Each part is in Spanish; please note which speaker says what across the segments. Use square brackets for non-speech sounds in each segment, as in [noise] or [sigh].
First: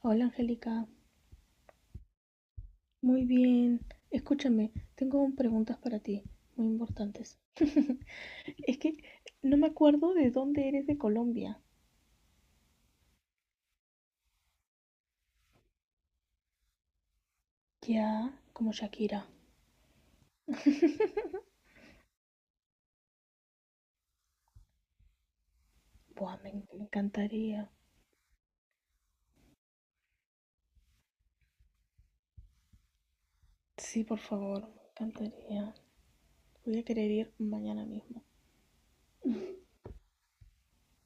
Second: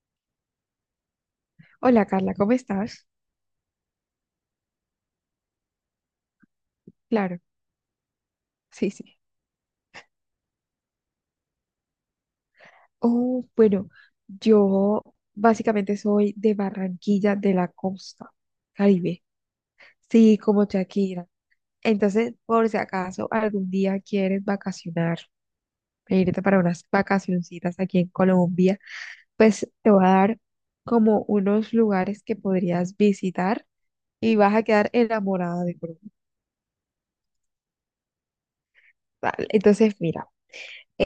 Speaker 1: Hola Angélica,
Speaker 2: Hola Carla, ¿cómo estás?
Speaker 1: muy bien. Escúchame, tengo preguntas para ti, muy importantes.
Speaker 2: Claro,
Speaker 1: [laughs] Es
Speaker 2: sí,
Speaker 1: que
Speaker 2: sí.
Speaker 1: no me acuerdo de dónde eres de Colombia.
Speaker 2: Oh, bueno, yo básicamente soy de Barranquilla, de la costa
Speaker 1: Ya, como
Speaker 2: Caribe.
Speaker 1: Shakira.
Speaker 2: Sí, como Shakira. Entonces, por si acaso algún día quieres vacacionar,
Speaker 1: Buah,
Speaker 2: irte
Speaker 1: me,
Speaker 2: para
Speaker 1: en- me
Speaker 2: unas
Speaker 1: encantaría.
Speaker 2: vacacioncitas aquí en Colombia, pues te voy a dar como unos lugares que podrías visitar
Speaker 1: Sí, por
Speaker 2: y vas a
Speaker 1: favor, me
Speaker 2: quedar enamorada
Speaker 1: encantaría.
Speaker 2: de Colombia.
Speaker 1: Voy a querer ir mañana mismo.
Speaker 2: Vale, entonces, mira,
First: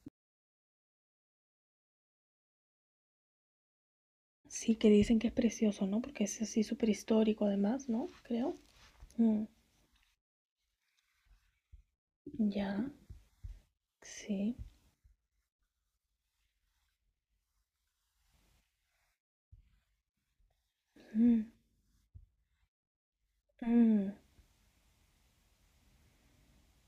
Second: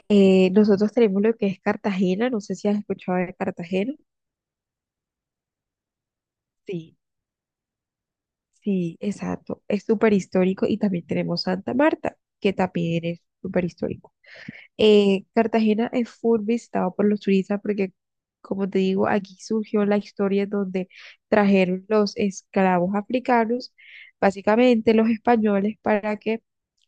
Speaker 2: nosotros tenemos lo que es Cartagena, no sé si has escuchado de Cartagena.
Speaker 1: Sí, que dicen que es precioso, ¿no? Porque es así súper
Speaker 2: Sí.
Speaker 1: histórico además, ¿no? Creo.
Speaker 2: Sí,
Speaker 1: Mm,
Speaker 2: exacto. Es súper histórico y también tenemos Santa Marta, que
Speaker 1: ya,
Speaker 2: también es súper histórico.
Speaker 1: sí.
Speaker 2: Cartagena es full visitado por los turistas porque, como te digo, aquí surgió la historia donde
Speaker 1: Mm,
Speaker 2: trajeron los esclavos africanos,
Speaker 1: mm,
Speaker 2: básicamente los españoles, para que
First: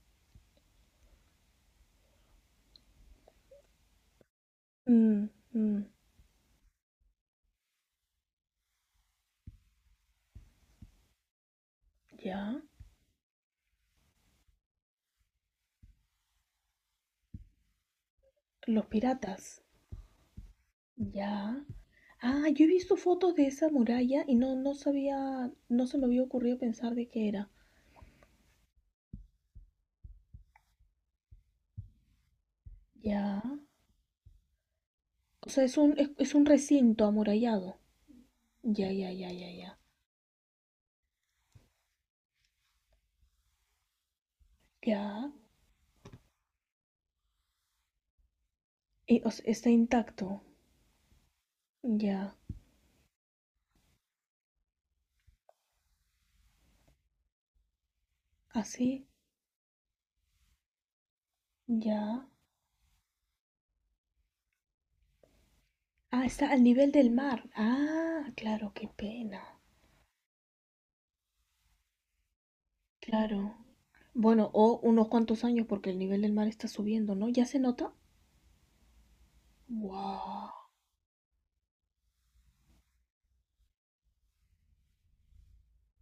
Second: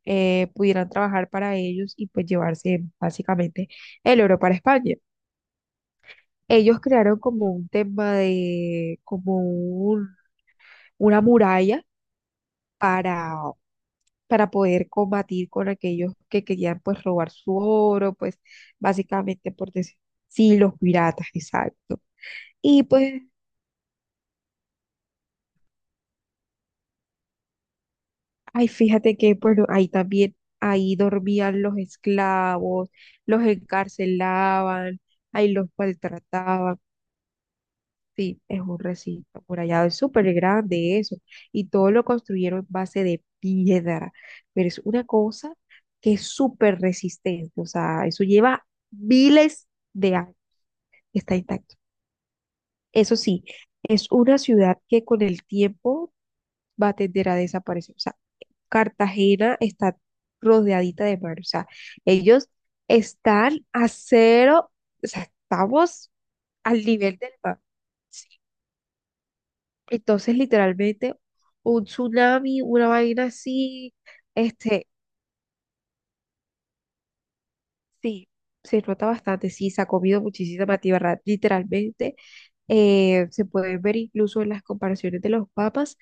Speaker 2: pudieran trabajar para ellos y pues llevarse básicamente el oro para España.
Speaker 1: mm, mm,
Speaker 2: Ellos crearon como un tema de, una muralla
Speaker 1: ya.
Speaker 2: para para poder combatir con aquellos que querían pues robar su oro, pues
Speaker 1: Los
Speaker 2: básicamente
Speaker 1: piratas.
Speaker 2: por decir, sí, los piratas,
Speaker 1: Ya.
Speaker 2: exacto.
Speaker 1: Ah, yo he
Speaker 2: Y
Speaker 1: visto
Speaker 2: pues,
Speaker 1: fotos de esa muralla y no, no sabía, no se me había ocurrido pensar de qué era.
Speaker 2: ay, fíjate que pues ahí también, ahí dormían los esclavos,
Speaker 1: Ya.
Speaker 2: los encarcelaban,
Speaker 1: O
Speaker 2: ahí
Speaker 1: sea,
Speaker 2: los
Speaker 1: es un
Speaker 2: maltrataban.
Speaker 1: recinto amurallado.
Speaker 2: Sí, es un
Speaker 1: Ya, ya,
Speaker 2: recinto
Speaker 1: ya, ya, ya.
Speaker 2: amurallado, es súper grande eso, y todo lo construyeron en base de piedra, pero es una
Speaker 1: Ya.
Speaker 2: cosa que es súper resistente, o sea, eso lleva
Speaker 1: Y, o sea,
Speaker 2: miles
Speaker 1: está
Speaker 2: de años.
Speaker 1: intacto.
Speaker 2: Está intacto.
Speaker 1: Ya.
Speaker 2: Eso sí, es una ciudad que con el tiempo va a tender a desaparecer. O sea,
Speaker 1: Así.
Speaker 2: Cartagena está rodeadita de mar. O sea,
Speaker 1: Ya.
Speaker 2: ellos están a cero, o sea, estamos
Speaker 1: Ah, está al
Speaker 2: al
Speaker 1: nivel del
Speaker 2: nivel del
Speaker 1: mar.
Speaker 2: mar. ¿Sí?
Speaker 1: Ah, claro, qué pena.
Speaker 2: Entonces, literalmente, un tsunami, una vaina
Speaker 1: Claro.
Speaker 2: así,
Speaker 1: Bueno, o
Speaker 2: este,
Speaker 1: unos cuantos años porque el nivel del mar está subiendo, ¿no? ¿Ya se nota?
Speaker 2: sí, se nota bastante, sí, se ha comido
Speaker 1: ¡Wow!
Speaker 2: muchísima tierra, literalmente. Se puede ver incluso en las comparaciones de los papas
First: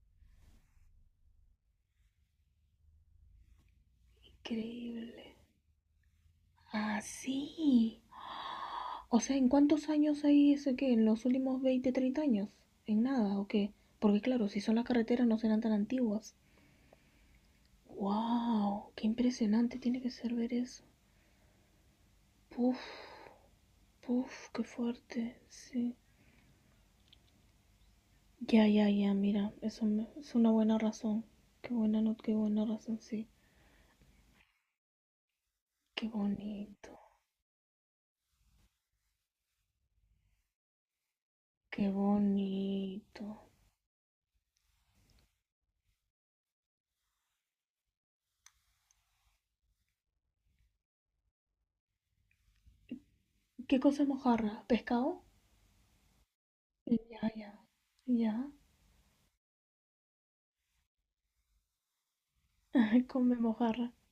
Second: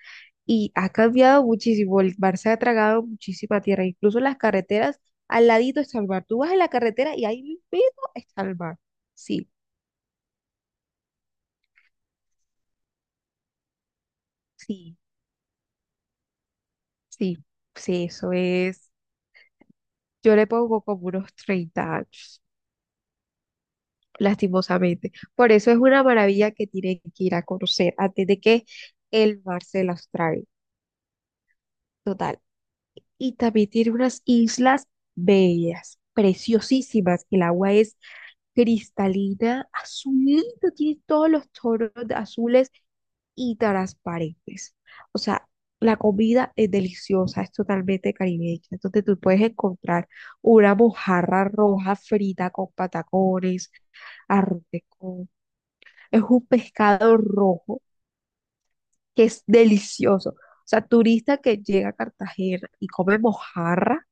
Speaker 2: y ha cambiado muchísimo. El mar se ha tragado muchísima tierra, incluso las carreteras,
Speaker 1: Increíble.
Speaker 2: al ladito está el mar. Tú vas en la
Speaker 1: Ah,
Speaker 2: carretera y ahí mismo
Speaker 1: sí.
Speaker 2: está el mar.
Speaker 1: O sea, ¿en
Speaker 2: Sí,
Speaker 1: cuántos años hay ese qué? ¿En los últimos 20, 30 años? ¿En nada o qué? Porque claro, si son las
Speaker 2: sí,
Speaker 1: carreteras no serán tan antiguas.
Speaker 2: sí, sí, eso
Speaker 1: ¡Wow!
Speaker 2: es.
Speaker 1: ¡Qué impresionante tiene que ser
Speaker 2: Yo le
Speaker 1: ver
Speaker 2: pongo
Speaker 1: eso!
Speaker 2: como unos 30 años,
Speaker 1: ¡Puf! ¡Puf! ¡Qué
Speaker 2: lastimosamente.
Speaker 1: fuerte!
Speaker 2: Por eso es
Speaker 1: Sí.
Speaker 2: una maravilla que tienen que ir a conocer antes de que
Speaker 1: Ya, ya, ya,
Speaker 2: el
Speaker 1: mira,
Speaker 2: mar se
Speaker 1: eso
Speaker 2: las
Speaker 1: me- es
Speaker 2: trague.
Speaker 1: una buena razón. Qué buena not, qué
Speaker 2: Total.
Speaker 1: buena razón, sí.
Speaker 2: Y también tiene unas islas bellas,
Speaker 1: Qué bonito,
Speaker 2: preciosísimas. El agua es cristalina, azulita, tiene todos los
Speaker 1: qué
Speaker 2: tonos de azules
Speaker 1: bonito.
Speaker 2: y transparentes. O sea, la comida es deliciosa, es totalmente caribeña. Entonces tú puedes encontrar una mojarra roja frita con patacones,
Speaker 1: ¿Qué cosa es
Speaker 2: arroz
Speaker 1: mojarra?
Speaker 2: de
Speaker 1: ¿Pescado?
Speaker 2: coco. Es un pescado
Speaker 1: Ya, ya,
Speaker 2: rojo
Speaker 1: ya.
Speaker 2: que es delicioso. O sea, turista que llega a Cartagena y
Speaker 1: [laughs]
Speaker 2: come
Speaker 1: Come mojarra.
Speaker 2: mojarra.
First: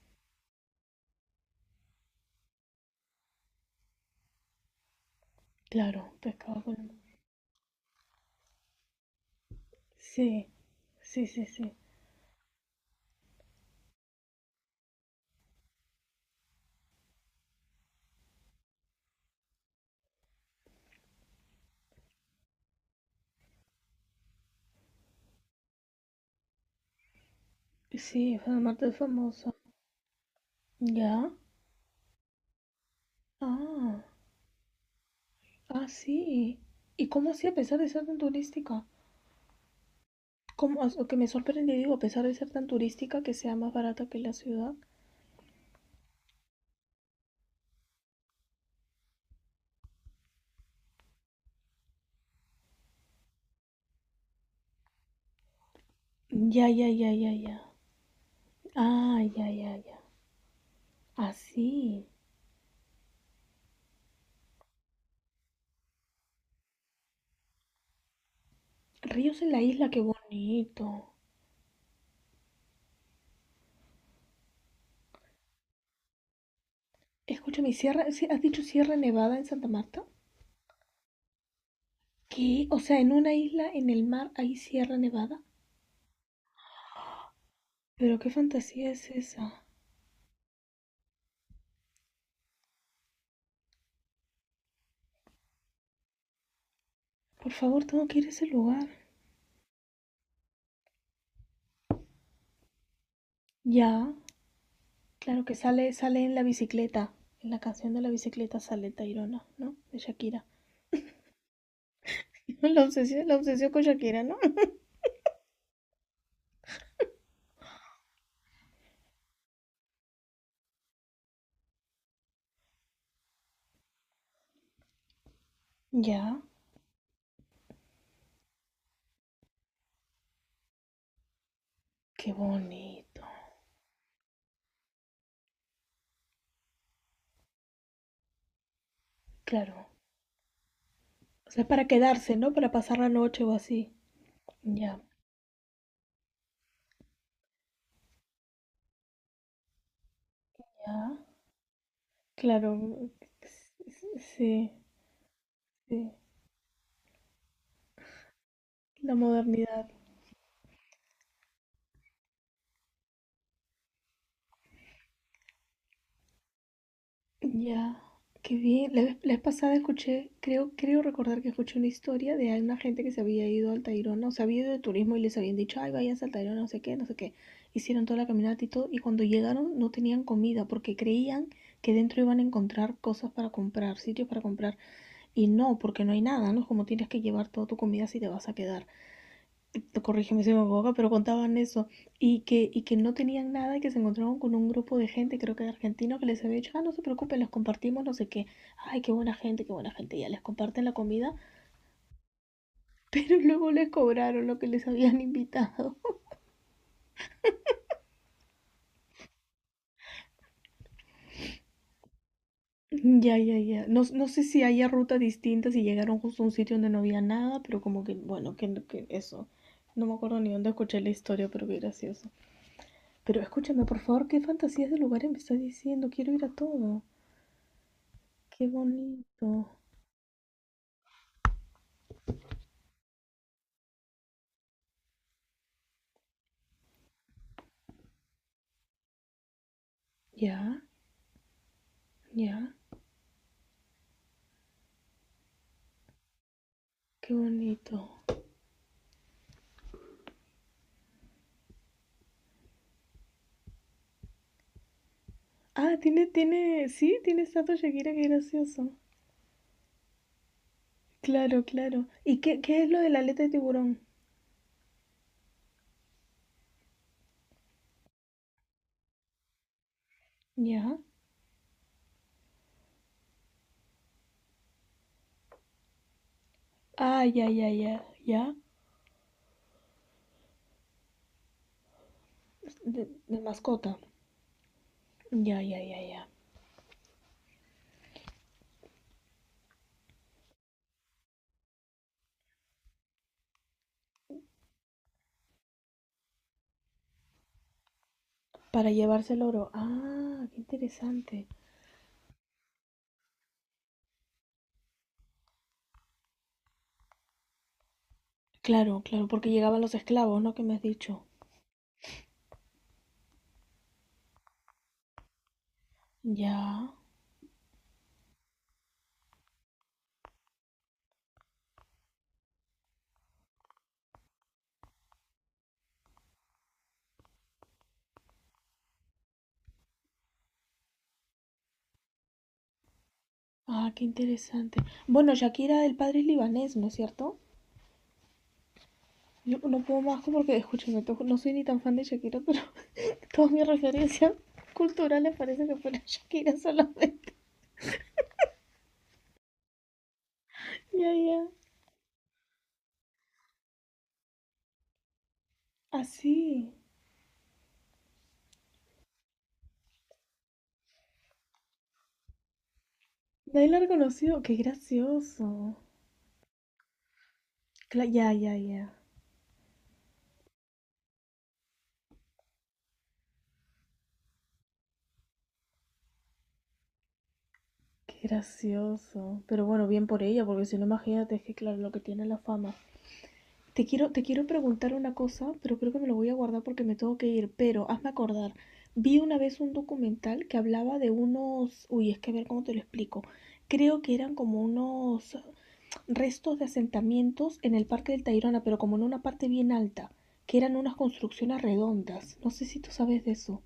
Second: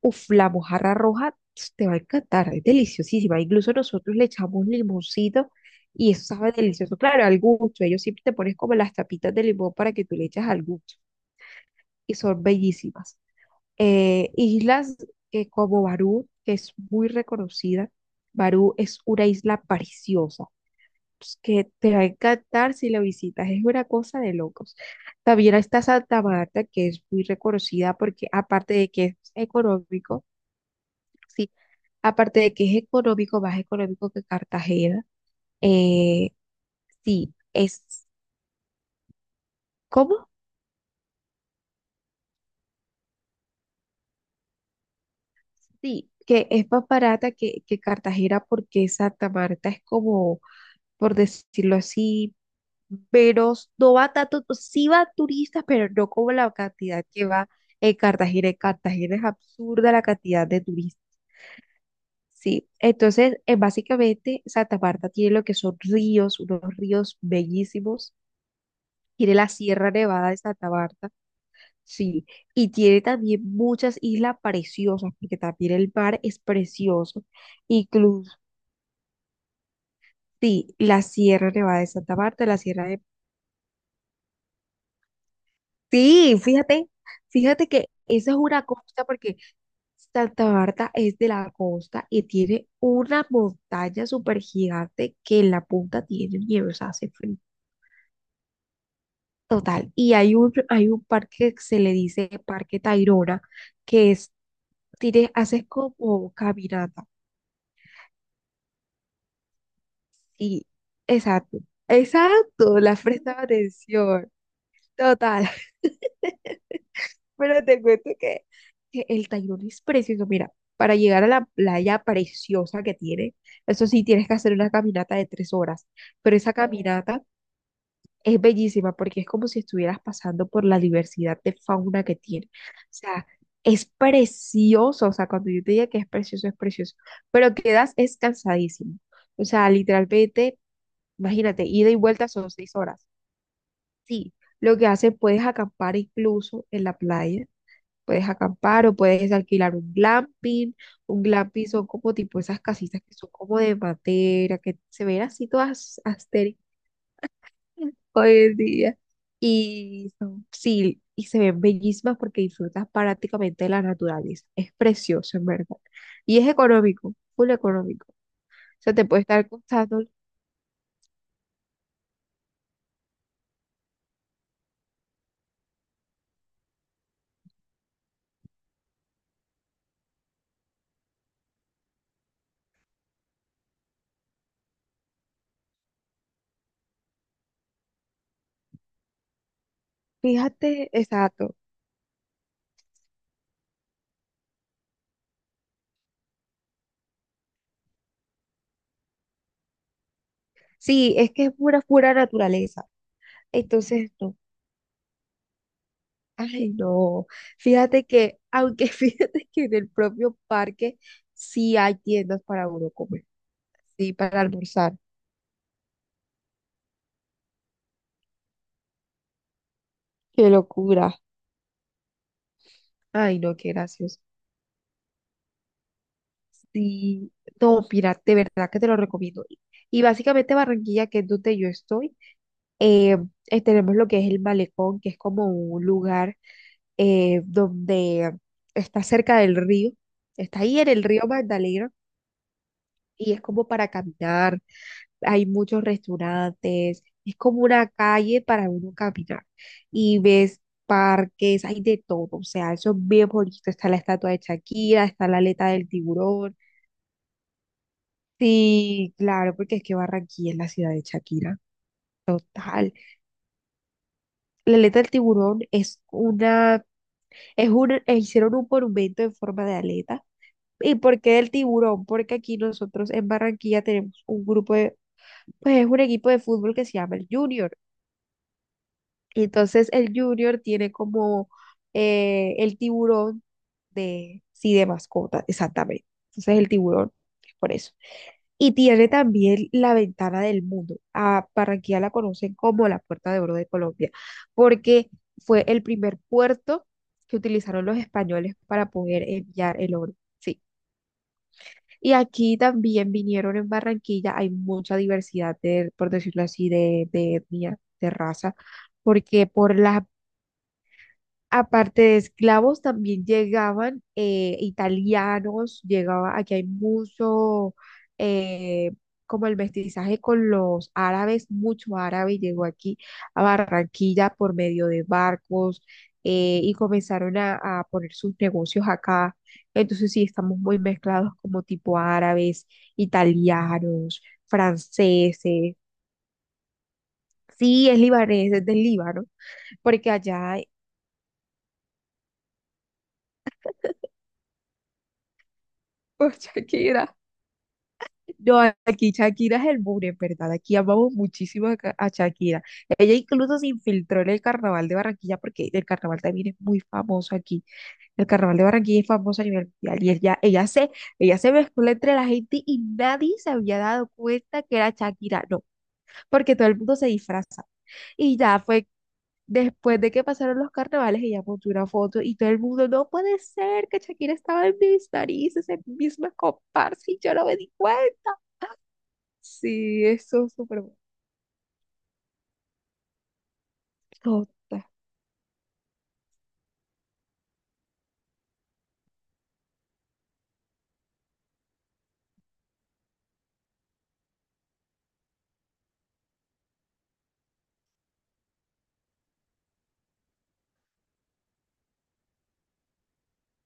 Speaker 2: Uf, la mojarra roja ps, te va a encantar, es deliciosísima. Incluso nosotros le echamos limoncito
Speaker 1: Claro,
Speaker 2: y eso sabe
Speaker 1: pescado con...
Speaker 2: delicioso. Claro, al gusto. Ellos siempre te pones como las tapitas de limón para que tú le eches
Speaker 1: Sí.
Speaker 2: al gusto.
Speaker 1: Sí, sí, sí.
Speaker 2: Y son bellísimas. Islas como Barú, que es muy reconocida. Barú es una isla preciosa, pues, que te va a encantar si la visitas. Es una cosa de locos. También está Santa Marta, que es muy reconocida porque
Speaker 1: Sí,
Speaker 2: aparte
Speaker 1: además
Speaker 2: de
Speaker 1: es
Speaker 2: que es
Speaker 1: famosa.
Speaker 2: económico,
Speaker 1: ¿Ya?
Speaker 2: sí. Aparte de que es económico, más
Speaker 1: Ah,
Speaker 2: económico que Cartagena.
Speaker 1: ah,
Speaker 2: Eh,
Speaker 1: sí. ¿Y cómo
Speaker 2: sí,
Speaker 1: así a pesar
Speaker 2: es,
Speaker 1: de ser tan turística?
Speaker 2: ¿cómo?
Speaker 1: ¿Cómo? O sea, que me sorprende, digo, a pesar de ser tan turística, que sea más barata que la ciudad.
Speaker 2: Sí, que es más barata que Cartagena porque Santa Marta es como, por decirlo así, menos, no va tanto, sí va turistas, pero no como la
Speaker 1: Ya, ya,
Speaker 2: cantidad
Speaker 1: ya,
Speaker 2: que
Speaker 1: ya,
Speaker 2: va
Speaker 1: ya.
Speaker 2: en Cartagena. En Cartagena
Speaker 1: Ah,
Speaker 2: es
Speaker 1: ya, ya,
Speaker 2: absurda
Speaker 1: ya.
Speaker 2: la cantidad de turistas.
Speaker 1: Así.
Speaker 2: Sí, entonces, básicamente Santa Marta tiene lo que son ríos, unos ríos bellísimos. Tiene
Speaker 1: Ríos
Speaker 2: la
Speaker 1: en la isla,
Speaker 2: Sierra
Speaker 1: qué
Speaker 2: Nevada de Santa Marta.
Speaker 1: bonito.
Speaker 2: Sí, y tiene también muchas islas preciosas, porque también el mar es precioso.
Speaker 1: Escúchame, ¿sierra, sí,
Speaker 2: Incluso,
Speaker 1: has dicho Sierra Nevada en Santa Marta?
Speaker 2: sí, la Sierra Nevada de Santa Marta, la
Speaker 1: ¿Qué? O
Speaker 2: Sierra
Speaker 1: sea,
Speaker 2: de...
Speaker 1: ¿en una isla en el mar hay Sierra Nevada?
Speaker 2: Sí, fíjate, fíjate que
Speaker 1: Pero qué
Speaker 2: esa es una
Speaker 1: fantasía
Speaker 2: costa,
Speaker 1: es
Speaker 2: porque
Speaker 1: esa.
Speaker 2: Santa Marta es de la costa y tiene una montaña súper gigante que en la punta tiene nieve, o sea, hace frío.
Speaker 1: Por favor, tengo que ir a ese lugar.
Speaker 2: Total, y hay un parque que se le dice Parque Tayrona, que
Speaker 1: Ya,
Speaker 2: es, tiene,
Speaker 1: claro que
Speaker 2: haces
Speaker 1: sale, sale
Speaker 2: como
Speaker 1: en la
Speaker 2: caminata.
Speaker 1: bicicleta. En la canción de la bicicleta sale Tairona, ¿no? De Shakira.
Speaker 2: Y, exacto,
Speaker 1: [laughs]
Speaker 2: exacto, la
Speaker 1: La
Speaker 2: presta
Speaker 1: obsesión con Shakira,
Speaker 2: atención,
Speaker 1: ¿no?
Speaker 2: total. [laughs] Pero te cuento que el Tayrona es precioso. Mira, para llegar a la playa preciosa que tiene, eso sí, tienes que hacer una caminata de 3 horas, pero
Speaker 1: Ya,
Speaker 2: esa caminata es bellísima porque es como si estuvieras pasando por la diversidad de fauna que
Speaker 1: qué
Speaker 2: tiene. O
Speaker 1: bonito.
Speaker 2: sea, es precioso, o sea, cuando yo te diga que es precioso, pero quedas es cansadísimo. O sea,
Speaker 1: Claro.
Speaker 2: literalmente...
Speaker 1: O
Speaker 2: Imagínate,
Speaker 1: sea, para
Speaker 2: ida y vuelta
Speaker 1: quedarse,
Speaker 2: son
Speaker 1: ¿no?
Speaker 2: seis
Speaker 1: Para pasar
Speaker 2: horas.
Speaker 1: la noche o así.
Speaker 2: Sí, lo que
Speaker 1: Ya,
Speaker 2: hace, puedes acampar incluso en la playa, puedes acampar o puedes alquilar un glamping.
Speaker 1: ya.
Speaker 2: Un glamping son como tipo esas casitas
Speaker 1: Claro.
Speaker 2: que son como de madera,
Speaker 1: Sí,
Speaker 2: que se ven así todas
Speaker 1: sí.
Speaker 2: astéricas hoy en día.
Speaker 1: La modernidad.
Speaker 2: Y son, sí, y se ven bellísimas porque disfrutas prácticamente de la naturaleza. Es precioso, en verdad. Y es económico, full
Speaker 1: Ya,
Speaker 2: económico.
Speaker 1: qué
Speaker 2: O
Speaker 1: bien.
Speaker 2: sea,
Speaker 1: La
Speaker 2: te
Speaker 1: vez,
Speaker 2: puede
Speaker 1: la vez
Speaker 2: estar
Speaker 1: pasada
Speaker 2: costando,
Speaker 1: escuché, creo recordar que escuché una historia de una gente que se había ido al Tayrona, o se había ido de turismo y les habían dicho, ay, váyanse al Tayrona, no sé qué, no sé qué. Hicieron toda la caminata y todo, y cuando llegaron no tenían comida porque creían que dentro iban a encontrar cosas para comprar, sitios para comprar, y no, porque no hay nada, ¿no? Es como tienes que llevar toda tu comida si te vas a quedar, corrígeme si me
Speaker 2: fíjate,
Speaker 1: equivoco, pero
Speaker 2: exacto.
Speaker 1: contaban eso, y que no tenían nada, y que se encontraron con un grupo de gente, creo que argentino, que les había dicho, ah, no se preocupen, les compartimos, no sé qué, ay, qué buena gente, ya les comparten la
Speaker 2: Sí, es
Speaker 1: comida,
Speaker 2: que es pura, pura naturaleza.
Speaker 1: [laughs] pero luego les
Speaker 2: Entonces, no.
Speaker 1: cobraron lo que les habían invitado. [laughs]
Speaker 2: Ay, no. Fíjate que, aunque [laughs] fíjate que en el propio parque sí hay tiendas para uno comer,
Speaker 1: Ya, ya, ya, no,
Speaker 2: sí,
Speaker 1: no
Speaker 2: para
Speaker 1: sé si haya
Speaker 2: almorzar.
Speaker 1: rutas distintas y llegaron justo a un sitio donde no había nada, pero como que, bueno, que eso. No me acuerdo
Speaker 2: Qué
Speaker 1: ni dónde escuché la
Speaker 2: locura.
Speaker 1: historia, pero qué gracioso.
Speaker 2: Ay,
Speaker 1: Pero
Speaker 2: no, qué
Speaker 1: escúchame, por
Speaker 2: gracioso.
Speaker 1: favor, qué fantasías de lugares me estás diciendo. Quiero ir a todo.
Speaker 2: Sí, no, mira, de
Speaker 1: Qué
Speaker 2: verdad que te lo recomiendo.
Speaker 1: bonito.
Speaker 2: Y básicamente Barranquilla, que es donde yo estoy, eh, tenemos lo que es el malecón, que es como un lugar donde está cerca del río. Está ahí
Speaker 1: Ya,
Speaker 2: en el río Magdalena
Speaker 1: ya,
Speaker 2: y es como para caminar, hay muchos restaurantes,
Speaker 1: qué
Speaker 2: es como una
Speaker 1: bonito.
Speaker 2: calle para uno caminar y ves parques, hay de todo, o sea, eso es bien bonito, está la estatua de Shakira, está la aleta del
Speaker 1: Ah,
Speaker 2: tiburón,
Speaker 1: sí, tiene estatua Shakira, qué gracioso.
Speaker 2: sí, claro, porque es que Barranquilla es la ciudad de Shakira.
Speaker 1: Claro, claro. ¿Y qué es
Speaker 2: Tal.
Speaker 1: lo de la aleta de tiburón?
Speaker 2: La aleta del tiburón es una, es un, hicieron un monumento en forma de aleta. ¿Y
Speaker 1: Ya.
Speaker 2: por qué del tiburón? Porque aquí nosotros en Barranquilla tenemos un grupo de, pues es un equipo de fútbol que se llama
Speaker 1: Ah,
Speaker 2: el
Speaker 1: ya, ya,
Speaker 2: Junior.
Speaker 1: ya, ya.
Speaker 2: Y entonces el Junior tiene como el
Speaker 1: De
Speaker 2: tiburón
Speaker 1: mascota.
Speaker 2: de, sí, de mascota,
Speaker 1: Ya, ya, ya,
Speaker 2: exactamente.
Speaker 1: ya.
Speaker 2: Entonces el tiburón es por eso. Y tiene también la ventana del mundo. A Barranquilla la conocen como la Puerta de Oro de Colombia, porque fue el primer puerto que utilizaron los españoles para
Speaker 1: Para
Speaker 2: poder
Speaker 1: llevarse el oro.
Speaker 2: enviar el oro.
Speaker 1: Ah, qué
Speaker 2: Sí.
Speaker 1: interesante.
Speaker 2: Y aquí también vinieron en Barranquilla, hay mucha diversidad por decirlo así, de etnia, de raza,
Speaker 1: Claro, claro,
Speaker 2: porque
Speaker 1: porque
Speaker 2: por
Speaker 1: llegaban los
Speaker 2: las...
Speaker 1: esclavos, ¿no? Que me has dicho.
Speaker 2: Aparte de esclavos, también llegaban italianos, llegaba, aquí hay
Speaker 1: Ya.
Speaker 2: mucho, eh, como el mestizaje con los árabes, mucho árabe llegó aquí a Barranquilla por medio de barcos y comenzaron a poner sus negocios acá. Entonces sí, estamos muy mezclados como tipo árabes,
Speaker 1: Ah, qué
Speaker 2: italianos,
Speaker 1: interesante. Bueno,
Speaker 2: franceses.
Speaker 1: Shakira, el padre es libanés, ¿no es cierto?
Speaker 2: Sí, es libanés, es del Líbano,
Speaker 1: Yo no puedo
Speaker 2: porque
Speaker 1: más
Speaker 2: allá [laughs]
Speaker 1: porque,
Speaker 2: hay
Speaker 1: escúchame, to- no soy ni tan fan de Shakira, pero todas mis referencias culturales [laughs] parece que fueron [laughs]
Speaker 2: por
Speaker 1: Shakira
Speaker 2: Shakira.
Speaker 1: solamente.
Speaker 2: No, aquí Shakira es el muro, en verdad. Aquí
Speaker 1: Ya,
Speaker 2: amamos
Speaker 1: yeah, ya. Yeah.
Speaker 2: muchísimo a, Ca- a Shakira. Ella incluso se infiltró en el carnaval de Barranquilla porque el carnaval también es
Speaker 1: Así.
Speaker 2: muy famoso aquí. El carnaval de Barranquilla es famoso a nivel mundial y ella se mezcló entre la gente y nadie se
Speaker 1: Nadie la
Speaker 2: había
Speaker 1: ha
Speaker 2: dado
Speaker 1: reconocido. Qué
Speaker 2: cuenta que era Shakira, no,
Speaker 1: gracioso.
Speaker 2: porque todo el mundo se disfraza.
Speaker 1: Cla- ya, yeah,
Speaker 2: Y
Speaker 1: ya, yeah,
Speaker 2: ya
Speaker 1: ya.
Speaker 2: fue
Speaker 1: Yeah.
Speaker 2: después de que pasaron los carnavales, ella montó una foto y todo el mundo, no puede ser que Shakira estaba en mis narices, en mis misma comparsa y yo no me di
Speaker 1: Qué
Speaker 2: cuenta.
Speaker 1: gracioso. Pero bueno,
Speaker 2: Sí,
Speaker 1: bien por ella,
Speaker 2: eso es
Speaker 1: porque si
Speaker 2: súper
Speaker 1: no, imagínate, es que claro, lo que tiene la fama. Te quiero
Speaker 2: bonita.
Speaker 1: preguntar una cosa, pero creo que me lo voy a guardar porque me tengo que ir. Pero hazme acordar. Vi una vez un documental que hablaba de unos. Uy, es que a ver cómo te lo explico. Creo que eran como unos restos de asentamientos en el Parque del Tayrona, pero como en una parte bien alta, que eran unas construcciones redondas. No sé si tú sabes de eso.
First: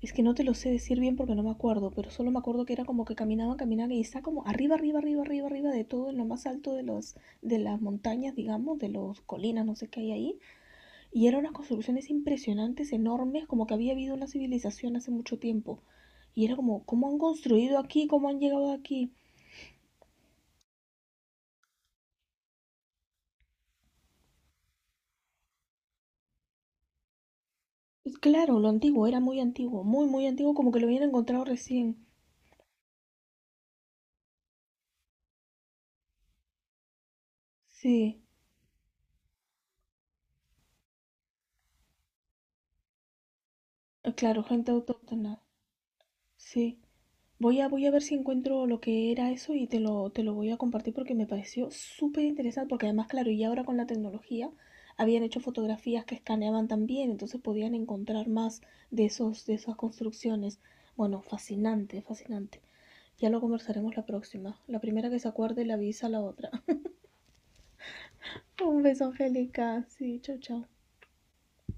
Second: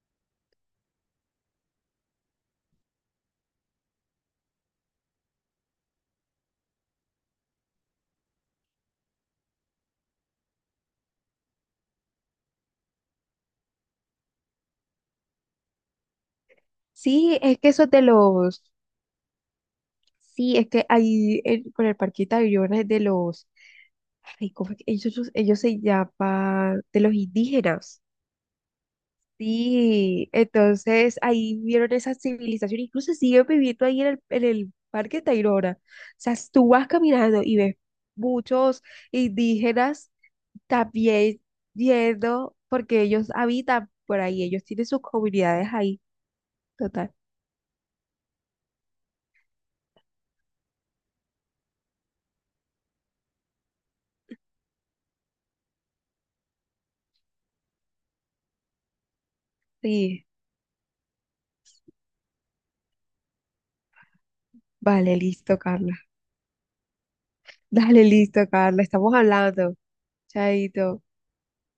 Speaker 1: Es que no te lo sé decir bien porque no me acuerdo, pero solo me acuerdo que era como que caminaban, caminaban y está como arriba, arriba, arriba, arriba, arriba de todo, en lo más alto de, los, de las montañas, digamos, de las colinas, no sé qué hay ahí. Y eran unas construcciones impresionantes, enormes, como que había habido una civilización hace mucho tiempo. Y era como, ¿cómo han
Speaker 2: Sí, es que
Speaker 1: construido
Speaker 2: eso es de
Speaker 1: aquí? ¿Cómo han
Speaker 2: los.
Speaker 1: llegado aquí?
Speaker 2: Sí, es que ahí en- con el parquita de Tayrona es de los. Ay, ¿cómo es que ellos se llaman? De los indígenas.
Speaker 1: Y claro, lo antiguo, era muy antiguo, muy
Speaker 2: Sí,
Speaker 1: antiguo, como que lo habían
Speaker 2: entonces
Speaker 1: encontrado
Speaker 2: ahí vieron
Speaker 1: recién.
Speaker 2: esa civilización, incluso siguen viviendo ahí en el Parque Tayrona. O sea, tú vas caminando y ves
Speaker 1: Sí,
Speaker 2: muchos indígenas también yendo, porque ellos habitan por
Speaker 1: claro,
Speaker 2: ahí, ellos
Speaker 1: gente
Speaker 2: tienen sus
Speaker 1: autóctona.
Speaker 2: comunidades ahí,
Speaker 1: Sí.
Speaker 2: total.
Speaker 1: Voy a ver si encuentro lo que era eso y te lo voy a compartir porque me pareció súper interesante, porque además, claro, y ahora con la tecnología habían hecho fotografías que escaneaban también, entonces podían encontrar más de esos, de esas
Speaker 2: Sí.
Speaker 1: construcciones. Bueno, fascinante, fascinante. Ya lo conversaremos la próxima. La primera
Speaker 2: Vale,
Speaker 1: que se
Speaker 2: listo,
Speaker 1: acuerde la
Speaker 2: Carla.
Speaker 1: avisa a la otra.
Speaker 2: Dale, listo,
Speaker 1: [laughs]
Speaker 2: Carla.
Speaker 1: Un beso,
Speaker 2: Estamos hablando.
Speaker 1: Angélica. Sí, chao, chao.
Speaker 2: Chaito.